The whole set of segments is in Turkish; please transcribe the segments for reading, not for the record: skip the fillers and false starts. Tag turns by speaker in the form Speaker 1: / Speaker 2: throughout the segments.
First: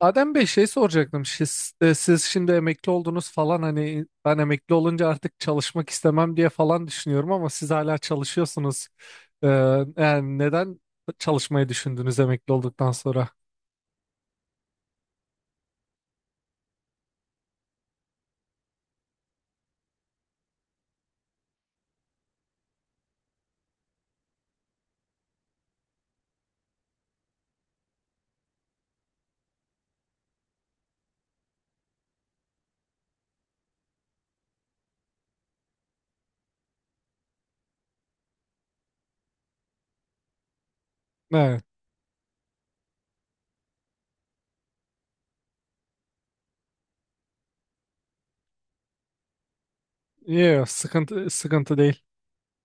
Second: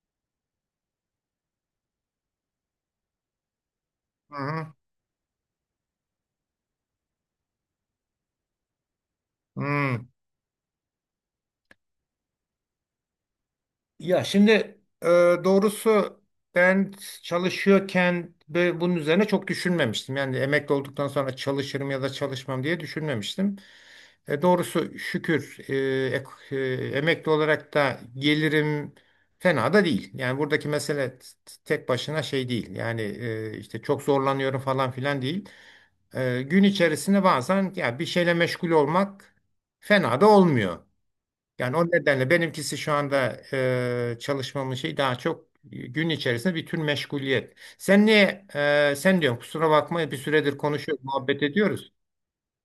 Speaker 1: Adem Bey şey soracaktım. Siz, siz şimdi emekli oldunuz falan hani
Speaker 2: Hı
Speaker 1: ben
Speaker 2: hı.
Speaker 1: emekli olunca artık çalışmak istemem diye falan düşünüyorum ama siz hala çalışıyorsunuz. Ee,
Speaker 2: Hı.
Speaker 1: Yani neden çalışmayı düşündünüz emekli olduktan sonra?
Speaker 2: Ya şimdi, Ee, doğrusu ben çalışıyorken ve bunun üzerine çok düşünmemiştim. Yani emekli olduktan sonra çalışırım ya da çalışmam diye düşünmemiştim. Doğrusu şükür, ek- emekli olarak da gelirim fena da değil. Yani buradaki mesele tek başına şey değil. Yani işte çok zorlanıyorum falan filan değil. Gün içerisinde bazen ya bir şeyle meşgul olmak fena da olmuyor.
Speaker 1: Evet.
Speaker 2: Yani o nedenle benimkisi şu anda çalışmamın şeyi daha çok gün içerisinde bir tür meşguliyet. Sen diyorsun, kusura bakma bir süredir
Speaker 1: Yo,
Speaker 2: konuşuyoruz,
Speaker 1: sıkıntı
Speaker 2: muhabbet
Speaker 1: sıkıntı
Speaker 2: ediyoruz.
Speaker 1: değil.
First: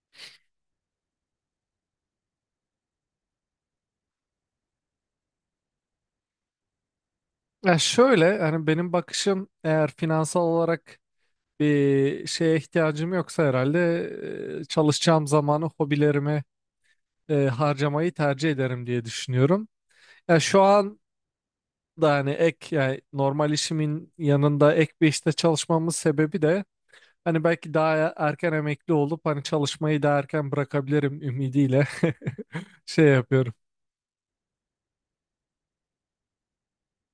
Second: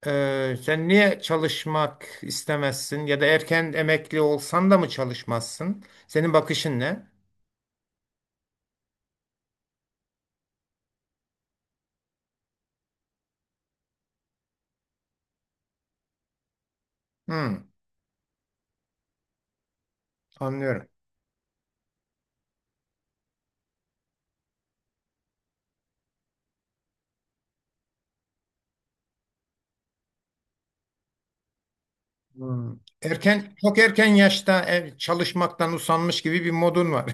Speaker 2: Sen niye çalışmak istemezsin ya da erken emekli olsan da mı çalışmazsın? Senin bakışın ne?
Speaker 1: Ya şöyle hani benim bakışım eğer finansal olarak bir şeye ihtiyacım yoksa herhalde çalışacağım zamanı hobilerime
Speaker 2: Hmm,
Speaker 1: harcamayı tercih ederim diye düşünüyorum. Ya şu
Speaker 2: anlıyorum.
Speaker 1: an da hani ek yani normal işimin yanında ek bir işte çalışmamın sebebi de hani belki daha erken emekli olup hani çalışmayı daha erken bırakabilirim ümidiyle
Speaker 2: Hmm.
Speaker 1: şey yapıyorum.
Speaker 2: Erken, çok erken yaşta çalışmaktan usanmış gibi bir modun var.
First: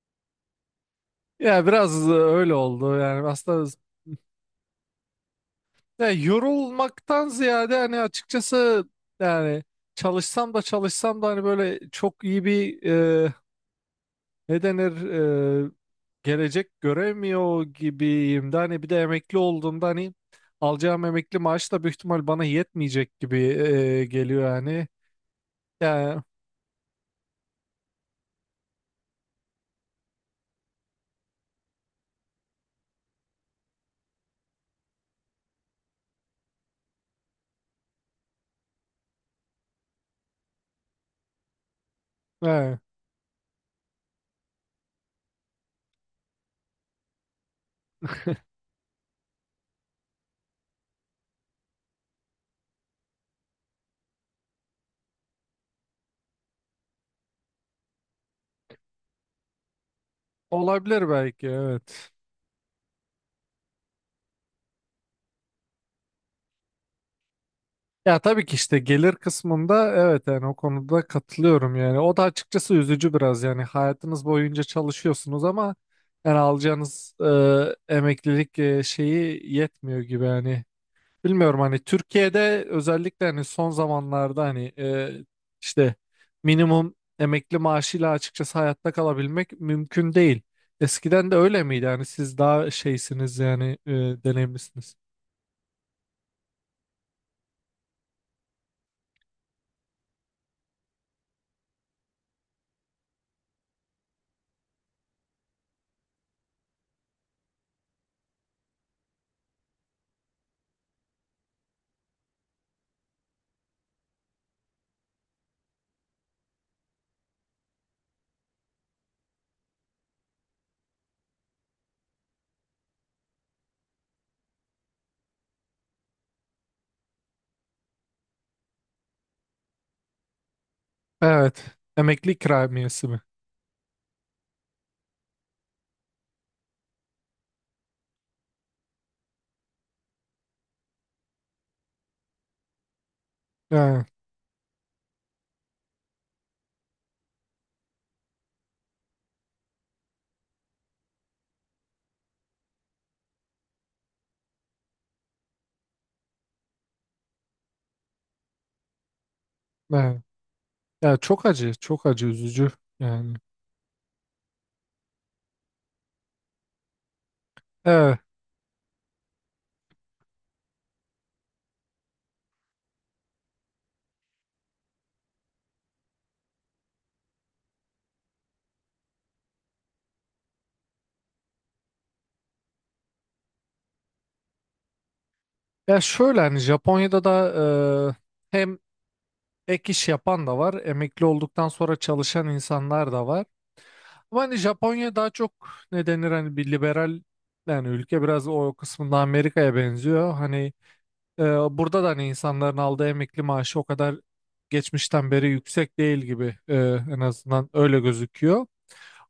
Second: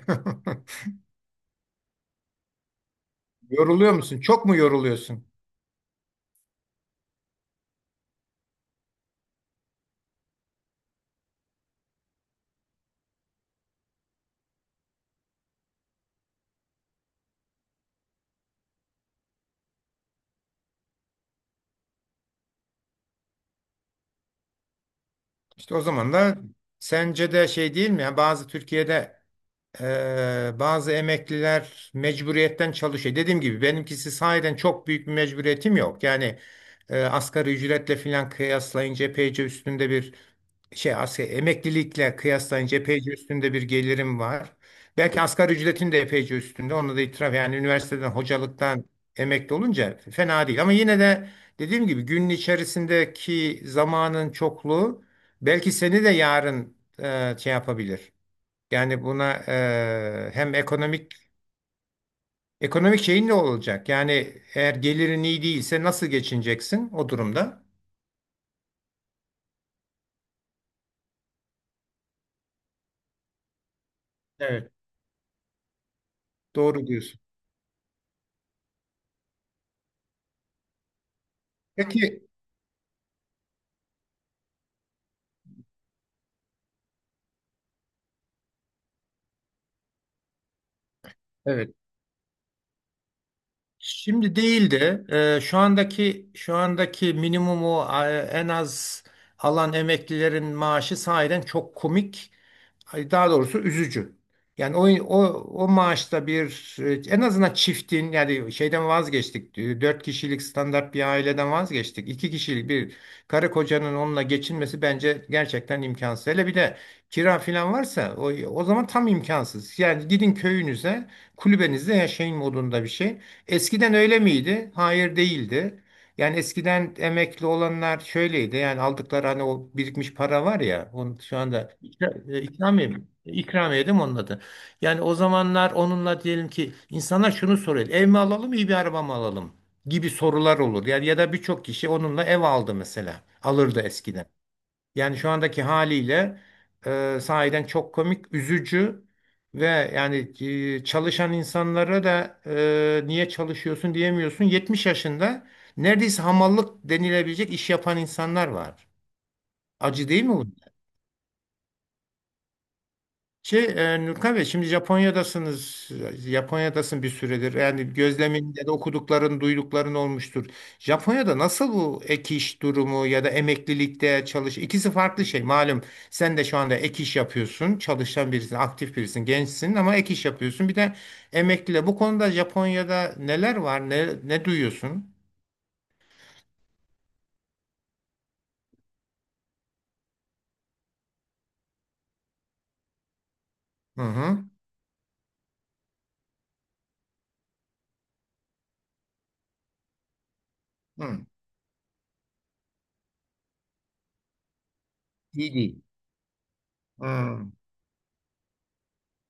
Speaker 1: Ya biraz öyle oldu yani aslında
Speaker 2: Yoruluyor musun? Çok mu yoruluyorsun?
Speaker 1: ya yorulmaktan ziyade hani açıkçası yani çalışsam da çalışsam da hani böyle çok iyi bir e, ne denir gelecek göremiyor gibiyim de hani bir de emekli olduğumda hani alacağım emekli maaş da büyük ihtimal bana yetmeyecek gibi geliyor yani.
Speaker 2: İşte o zaman
Speaker 1: Yani
Speaker 2: da sence de şey değil mi? Yani bazı Türkiye'de, bazı emekliler mecburiyetten çalışıyor. Dediğim gibi benimkisi sahiden çok büyük bir mecburiyetim yok. Yani asgari ücretle filan kıyaslayınca epeyce üstünde bir şey, asgari emeklilikle
Speaker 1: e,
Speaker 2: kıyaslayınca epeyce üstünde bir gelirim var. Belki asgari ücretin de epeyce üstünde. Onu da itiraf, yani üniversiteden hocalıktan emekli olunca fena değil. Ama yine de dediğim gibi günün içerisindeki zamanın çokluğu belki seni de yarın şey yapabilir. Yani buna, hem
Speaker 1: olabilir
Speaker 2: ekonomik
Speaker 1: belki evet.
Speaker 2: şeyin ne olacak? Yani eğer gelirin iyi değilse nasıl geçineceksin o durumda?
Speaker 1: Ya tabii ki işte gelir kısmında evet yani o konuda katılıyorum yani. O da açıkçası üzücü biraz yani hayatınız boyunca
Speaker 2: Evet.
Speaker 1: çalışıyorsunuz ama yani
Speaker 2: Doğru
Speaker 1: alacağınız
Speaker 2: diyorsun.
Speaker 1: emeklilik şeyi yetmiyor gibi yani. Bilmiyorum hani
Speaker 2: Peki.
Speaker 1: Türkiye'de özellikle hani son zamanlarda hani işte minimum emekli maaşıyla açıkçası hayatta kalabilmek mümkün değil. Eskiden de öyle
Speaker 2: Evet.
Speaker 1: miydi? Yani siz daha şeysiniz yani
Speaker 2: Şimdi değil
Speaker 1: deneyimlisiniz.
Speaker 2: de, şu andaki minimumu, en az alan emeklilerin maaşı sahiden çok komik, ay, daha doğrusu üzücü. Yani o, o, o maaşta bir, en azından çiftin, yani şeyden vazgeçtik. Dört kişilik standart bir aileden vazgeçtik. İki kişilik bir karı kocanın onunla geçinmesi bence gerçekten imkansız. Hele bir de kira falan varsa o zaman tam imkansız. Yani gidin köyünüze, kulübenizde yaşayın modunda bir şey. Eskiden öyle miydi? Hayır, değildi. Yani eskiden emekli olanlar şöyleydi. Yani aldıkları, hani o birikmiş para var ya. Onu şu anda
Speaker 1: Evet. Emekli
Speaker 2: ikramiye
Speaker 1: ikramiyesi
Speaker 2: mi?
Speaker 1: mi?
Speaker 2: İkramiye değil mi onun adı? Yani o zamanlar onunla diyelim ki insanlar şunu soruyor. Ev mi alalım, iyi bir araba mı alalım? Gibi sorular olur. Yani ya da birçok kişi onunla ev aldı mesela. Alırdı
Speaker 1: Evet.
Speaker 2: eskiden. Yani şu andaki haliyle sahiden çok komik, üzücü ve yani çalışan insanlara da niye çalışıyorsun diyemiyorsun. 70 yaşında neredeyse hamallık denilebilecek iş yapan insanlar var. Acı
Speaker 1: Evet.
Speaker 2: değil mi bu?
Speaker 1: Ya çok acı, çok acı üzücü yani.
Speaker 2: Şey, Nurkan Bey, şimdi Japonya'dasınız. Japonya'dasın bir süredir. Yani
Speaker 1: Evet.
Speaker 2: gözlemin ya da okudukların, duydukların olmuştur. Japonya'da nasıl bu ek iş durumu ya da emeklilikte çalış? İkisi farklı şey. Malum sen de şu anda ek iş yapıyorsun. Çalışan birisin, aktif birisin, gençsin ama ek iş yapıyorsun. Bir de emekliyle. Bu konuda Japonya'da neler var? Ne duyuyorsun?
Speaker 1: Ya şöyle hani Japonya'da da hem ek iş yapan da var, emekli olduktan sonra çalışan insanlar da var.
Speaker 2: Hı
Speaker 1: Ama
Speaker 2: hı.
Speaker 1: hani Japonya daha çok ne denir hani bir liberal yani ülke biraz o kısmında Amerika'ya benziyor. Hani
Speaker 2: Hı.
Speaker 1: e, burada da hani insanların aldığı emekli maaşı o kadar geçmişten beri
Speaker 2: İyi değil.
Speaker 1: yüksek değil gibi en
Speaker 2: Hı.
Speaker 1: azından öyle gözüküyor.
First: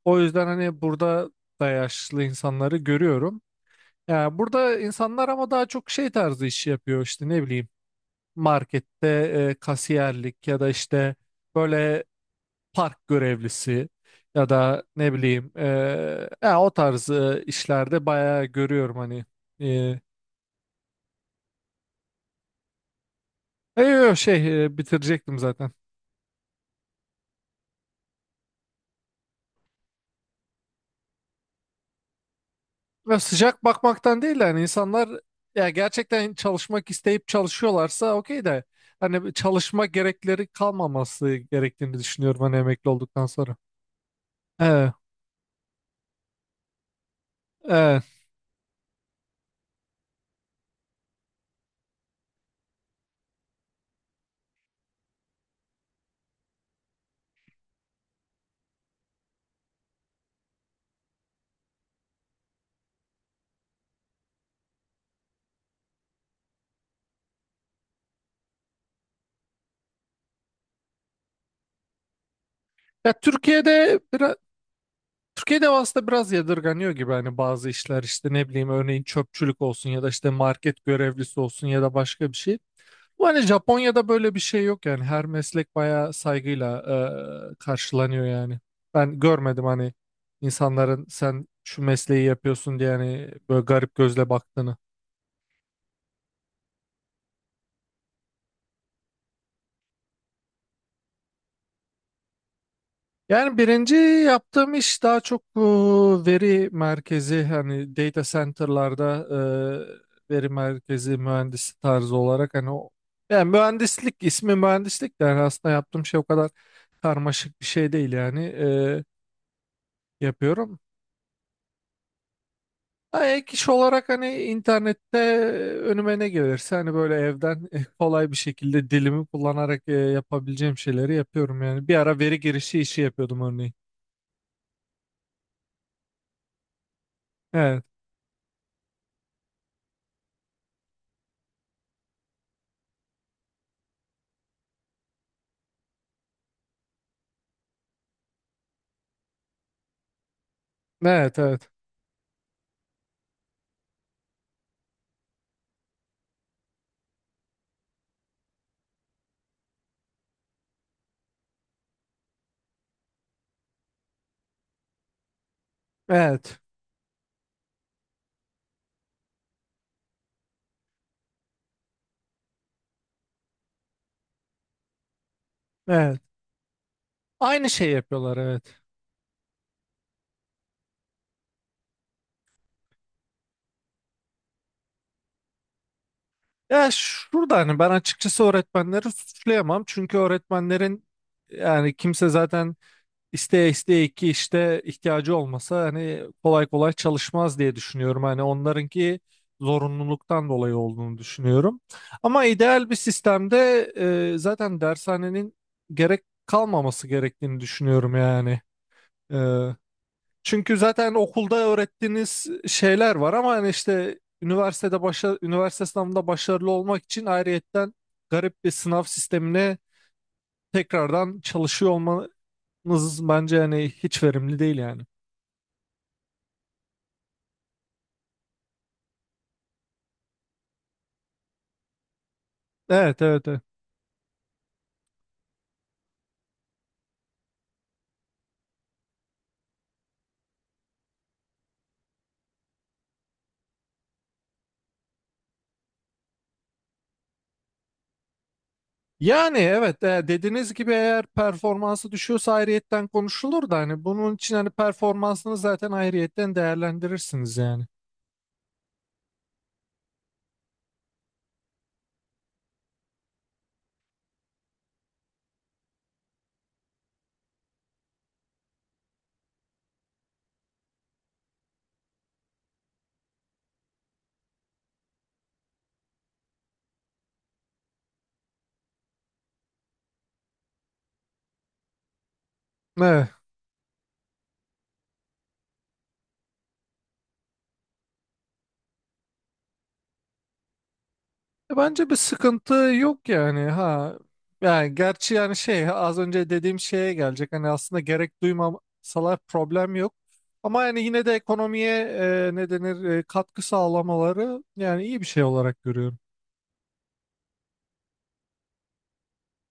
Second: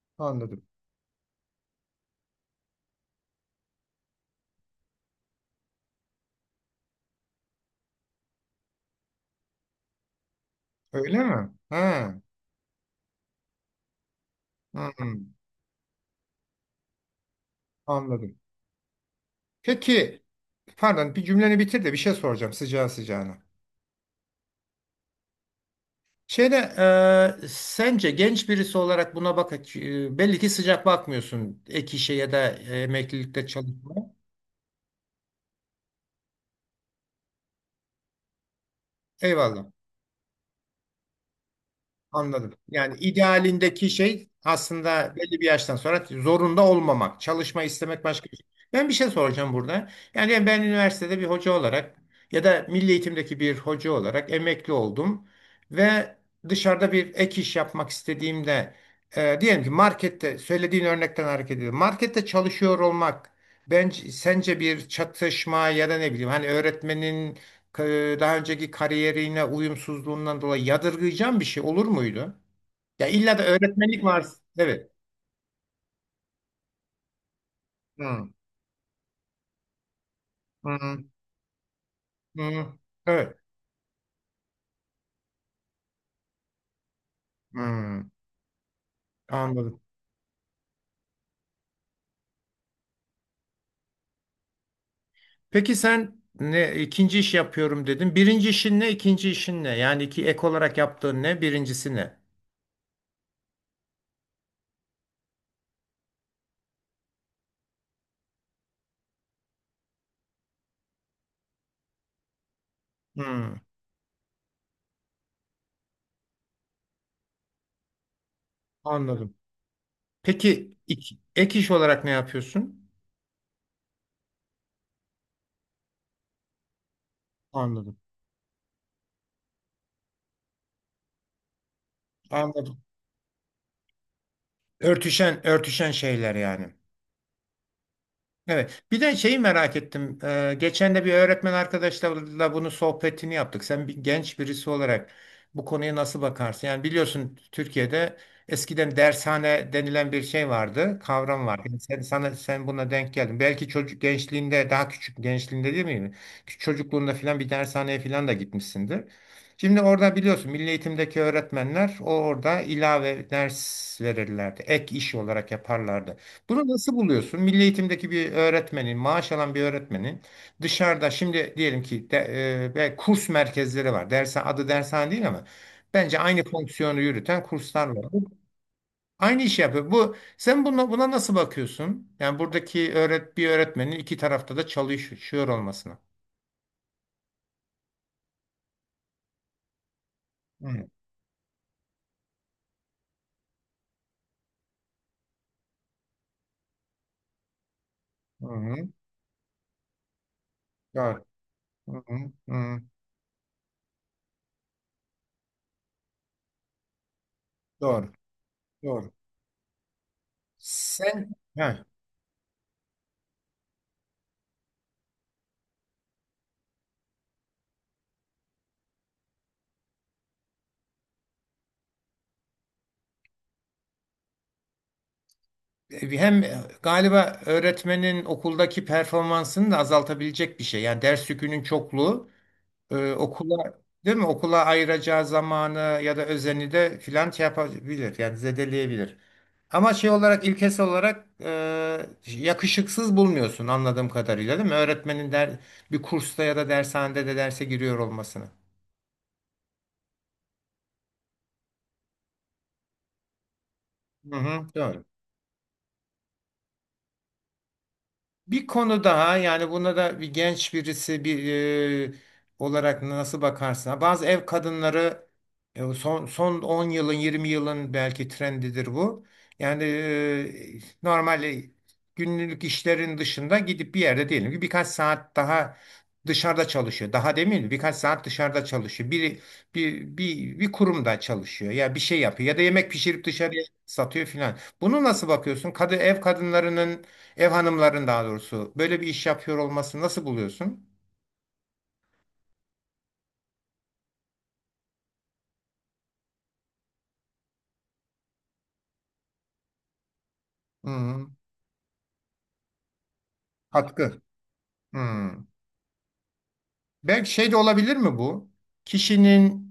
Speaker 1: O yüzden
Speaker 2: Anladım.
Speaker 1: hani burada da yaşlı insanları görüyorum. Yani burada insanlar ama daha çok şey tarzı iş yapıyor işte ne bileyim markette kasiyerlik ya da işte
Speaker 2: Öyle mi?
Speaker 1: böyle
Speaker 2: Ha.
Speaker 1: park görevlisi ya da
Speaker 2: Hı hı.
Speaker 1: ne bileyim ya o tarz işlerde
Speaker 2: Anladım.
Speaker 1: bayağı görüyorum hani. Eee
Speaker 2: Peki. Pardon, bir cümleni bitir de bir şey soracağım sıcağı sıcağına.
Speaker 1: e, yo, şey bitirecektim zaten.
Speaker 2: Şeyde Sence genç birisi olarak buna bak, belli ki sıcak bakmıyorsun ek işe ya da
Speaker 1: Ya
Speaker 2: emeklilikte
Speaker 1: sıcak
Speaker 2: çalışma.
Speaker 1: bakmaktan değil de hani insanlar ya gerçekten çalışmak isteyip çalışıyorlarsa okey de hani bir
Speaker 2: Eyvallah.
Speaker 1: çalışma gerekleri kalmaması gerektiğini düşünüyorum
Speaker 2: Anladım.
Speaker 1: hani emekli
Speaker 2: Yani
Speaker 1: olduktan sonra.
Speaker 2: idealindeki şey
Speaker 1: Evet,
Speaker 2: aslında belli bir yaştan sonra zorunda olmamak, çalışma
Speaker 1: evet.
Speaker 2: istemek başka bir şey. Ben bir şey soracağım burada. Yani ben üniversitede bir hoca olarak ya da milli eğitimdeki bir hoca olarak emekli oldum ve dışarıda bir ek iş yapmak istediğimde diyelim ki markette söylediğin örnekten hareket ediyorum. Markette çalışıyor olmak bence, sence bir çatışma ya da ne bileyim hani öğretmenin daha önceki kariyerine uyumsuzluğundan dolayı yadırgayacağın bir şey olur muydu? Ya
Speaker 1: Ya
Speaker 2: illa da
Speaker 1: Türkiye'de
Speaker 2: öğretmenlik
Speaker 1: bir.
Speaker 2: var. Evet.
Speaker 1: Türkiye'de aslında biraz yadırganıyor gibi hani bazı işler
Speaker 2: Hı,
Speaker 1: işte ne bileyim örneğin çöpçülük olsun ya da işte market
Speaker 2: hı,
Speaker 1: görevlisi olsun ya da başka bir şey.
Speaker 2: hı.
Speaker 1: Bu
Speaker 2: Evet.
Speaker 1: hani Japonya'da böyle bir şey yok yani her meslek bayağı saygıyla
Speaker 2: Hı,
Speaker 1: karşılanıyor yani. Ben görmedim
Speaker 2: anladım.
Speaker 1: hani insanların sen şu mesleği yapıyorsun diye hani böyle garip gözle baktığını.
Speaker 2: Peki, sen ne, ikinci iş yapıyorum dedin. Birinci işin ne, ikinci işin ne? Yani iki ek olarak yaptığın ne, birincisi ne?
Speaker 1: Yani birinci yaptığım iş daha çok veri merkezi hani data center'larda veri merkezi mühendisi tarzı olarak hani o yani
Speaker 2: Hı,
Speaker 1: mühendislik ismi mühendislik de yani aslında yaptığım şey o kadar karmaşık bir şey değil yani
Speaker 2: anladım. Peki,
Speaker 1: yapıyorum.
Speaker 2: ek iş olarak ne yapıyorsun?
Speaker 1: Ha, ek iş olarak hani internette önüme ne gelirse hani böyle evden
Speaker 2: Anladım.
Speaker 1: kolay bir şekilde dilimi kullanarak yapabileceğim şeyleri yapıyorum yani. Bir ara veri girişi
Speaker 2: Anladım.
Speaker 1: işi yapıyordum örneğin.
Speaker 2: Örtüşen, örtüşen şeyler yani.
Speaker 1: Evet.
Speaker 2: Evet. Bir de şeyi merak ettim. Geçen de bir öğretmen arkadaşlarla bunu sohbetini yaptık. Sen bir genç birisi olarak bu konuya nasıl bakarsın? Yani biliyorsun Türkiye'de eskiden dershane denilen bir şey vardı,
Speaker 1: Evet,
Speaker 2: kavram vardı.
Speaker 1: evet.
Speaker 2: Yani sen buna denk geldin. Belki çocuk gençliğinde, daha küçük gençliğinde değil mi? Küçük çocukluğunda filan bir dershaneye filan da gitmişsindir. Şimdi orada biliyorsun milli eğitimdeki öğretmenler o orada ilave ders verirlerdi. Ek iş olarak yaparlardı.
Speaker 1: Evet.
Speaker 2: Bunu nasıl buluyorsun? Milli eğitimdeki bir öğretmenin, maaş alan bir öğretmenin dışarıda, şimdi diyelim ki de, ve kurs merkezleri var. Dersen adı dershane değil ama
Speaker 1: Evet.
Speaker 2: bence aynı fonksiyonu yürüten
Speaker 1: Aynı
Speaker 2: kurslar
Speaker 1: şey
Speaker 2: var.
Speaker 1: yapıyorlar
Speaker 2: Bu
Speaker 1: evet.
Speaker 2: aynı işi yapıyor. Bu sen buna nasıl bakıyorsun? Yani buradaki bir öğretmenin iki tarafta da çalışıyor olmasına.
Speaker 1: Ya şurada hani ben açıkçası öğretmenleri suçlayamam. Çünkü
Speaker 2: Hı,
Speaker 1: öğretmenlerin yani kimse zaten isteye isteye ki işte ihtiyacı olmasa hani kolay kolay çalışmaz diye düşünüyorum. Hani
Speaker 2: hı,
Speaker 1: onlarınki zorunluluktan dolayı olduğunu
Speaker 2: doğru.
Speaker 1: düşünüyorum.
Speaker 2: Hı, hı,
Speaker 1: Ama
Speaker 2: hı.
Speaker 1: ideal bir sistemde zaten dershanenin gerek kalmaması gerektiğini
Speaker 2: Doğru.
Speaker 1: düşünüyorum yani.
Speaker 2: Doğru.
Speaker 1: E, Çünkü zaten
Speaker 2: Sen
Speaker 1: okulda
Speaker 2: Heh.
Speaker 1: öğrettiğiniz şeyler var ama hani işte üniversitede üniversite sınavında başarılı olmak için ayrıyetten garip bir sınav sistemine tekrardan çalışıyor olmanız bence hani hiç verimli değil yani.
Speaker 2: Hem galiba öğretmenin okuldaki performansını da azaltabilecek bir şey. Yani ders yükünün çokluğu
Speaker 1: Evet evet evet.
Speaker 2: okula değil mi? Okula ayıracağı zamanı ya da özeni de filan şey yapabilir. Yani zedeleyebilir. Ama şey olarak, ilkesi olarak, yakışıksız bulmuyorsun anladığım kadarıyla değil mi? Öğretmenin bir kursta ya da dershanede de derse giriyor olmasını.
Speaker 1: Yani evet dediğiniz gibi eğer performansı düşüyorsa ayrıyetten konuşulur da hani bunun
Speaker 2: Hı
Speaker 1: için
Speaker 2: hı,
Speaker 1: hani
Speaker 2: doğru.
Speaker 1: performansını zaten ayrıyetten değerlendirirsiniz yani.
Speaker 2: Bir konu daha, yani buna da bir genç birisi e, olarak nasıl bakarsın? Bazı ev kadınları, son 10 yılın, 20 yılın belki trendidir bu. Yani normal, günlük işlerin dışında gidip bir yerde diyelim ki birkaç saat daha dışarıda çalışıyor. Daha demin birkaç saat dışarıda çalışıyor. Bir kurumda çalışıyor ya bir şey yapıyor ya da yemek pişirip
Speaker 1: Evet.
Speaker 2: dışarıya satıyor filan. Bunu nasıl bakıyorsun? Ev kadınlarının, ev hanımların daha doğrusu böyle bir iş yapıyor olması nasıl buluyorsun?
Speaker 1: Bence bir sıkıntı yok yani ha. Yani gerçi yani şey az önce dediğim şeye gelecek. Hani aslında gerek duymasalar problem yok. Ama yani yine de
Speaker 2: Hmm,
Speaker 1: ekonomiye ne denir katkı
Speaker 2: katkı.
Speaker 1: sağlamaları yani iyi bir şey
Speaker 2: Hmm.
Speaker 1: olarak görüyorum.
Speaker 2: Belki şey de olabilir mi bu? Kişinin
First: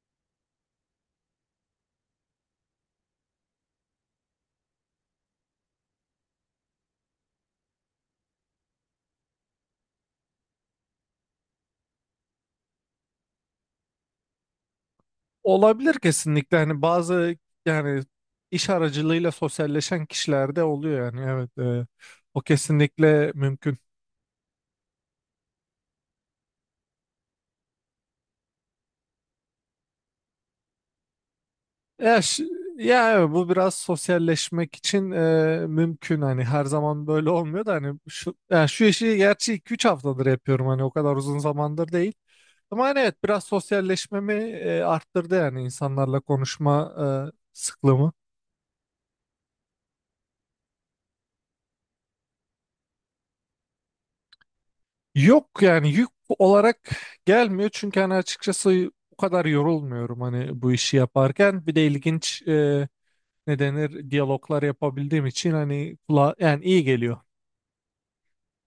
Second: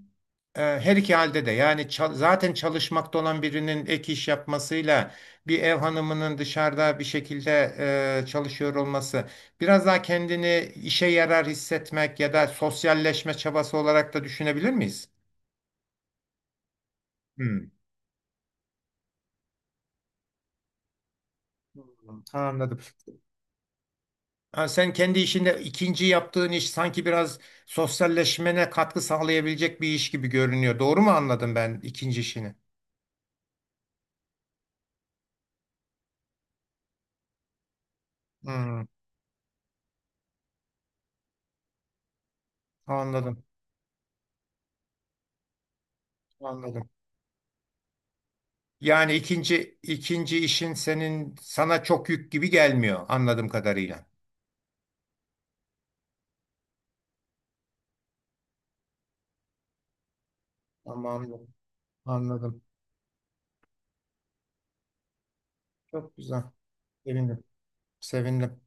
Speaker 2: her iki halde de yani zaten çalışmakta olan birinin ek iş yapmasıyla bir ev hanımının dışarıda bir şekilde çalışıyor olması biraz daha kendini işe yarar hissetmek ya da sosyalleşme çabası olarak da düşünebilir miyiz?
Speaker 1: Olabilir kesinlikle hani bazı
Speaker 2: Hmm.
Speaker 1: yani iş aracılığıyla sosyalleşen kişilerde oluyor yani evet o
Speaker 2: Anladım.
Speaker 1: kesinlikle mümkün.
Speaker 2: Ha, sen kendi işinde ikinci yaptığın iş sanki biraz sosyalleşmene katkı sağlayabilecek bir iş gibi görünüyor. Doğru mu anladım ben ikinci
Speaker 1: Ya,
Speaker 2: işini?
Speaker 1: ya evet, bu biraz sosyalleşmek için mümkün hani her zaman böyle olmuyor da hani şu yani
Speaker 2: Hmm,
Speaker 1: şu işi gerçi 2-3 haftadır yapıyorum hani o kadar uzun zamandır değil. Ama hani evet biraz
Speaker 2: anladım,
Speaker 1: sosyalleşmemi arttırdı yani insanlarla
Speaker 2: anladım.
Speaker 1: konuşma sıklığımı.
Speaker 2: Yani ikinci işin sana çok yük gibi gelmiyor anladığım kadarıyla.
Speaker 1: Yok yani yük olarak gelmiyor çünkü hani açıkçası o kadar yorulmuyorum hani bu işi
Speaker 2: Tamam,
Speaker 1: yaparken. Bir de ilginç
Speaker 2: anladım.
Speaker 1: ne denir diyaloglar yapabildiğim için hani
Speaker 2: Çok
Speaker 1: kula
Speaker 2: güzel.
Speaker 1: yani iyi geliyor.
Speaker 2: Sevindim, sevindim.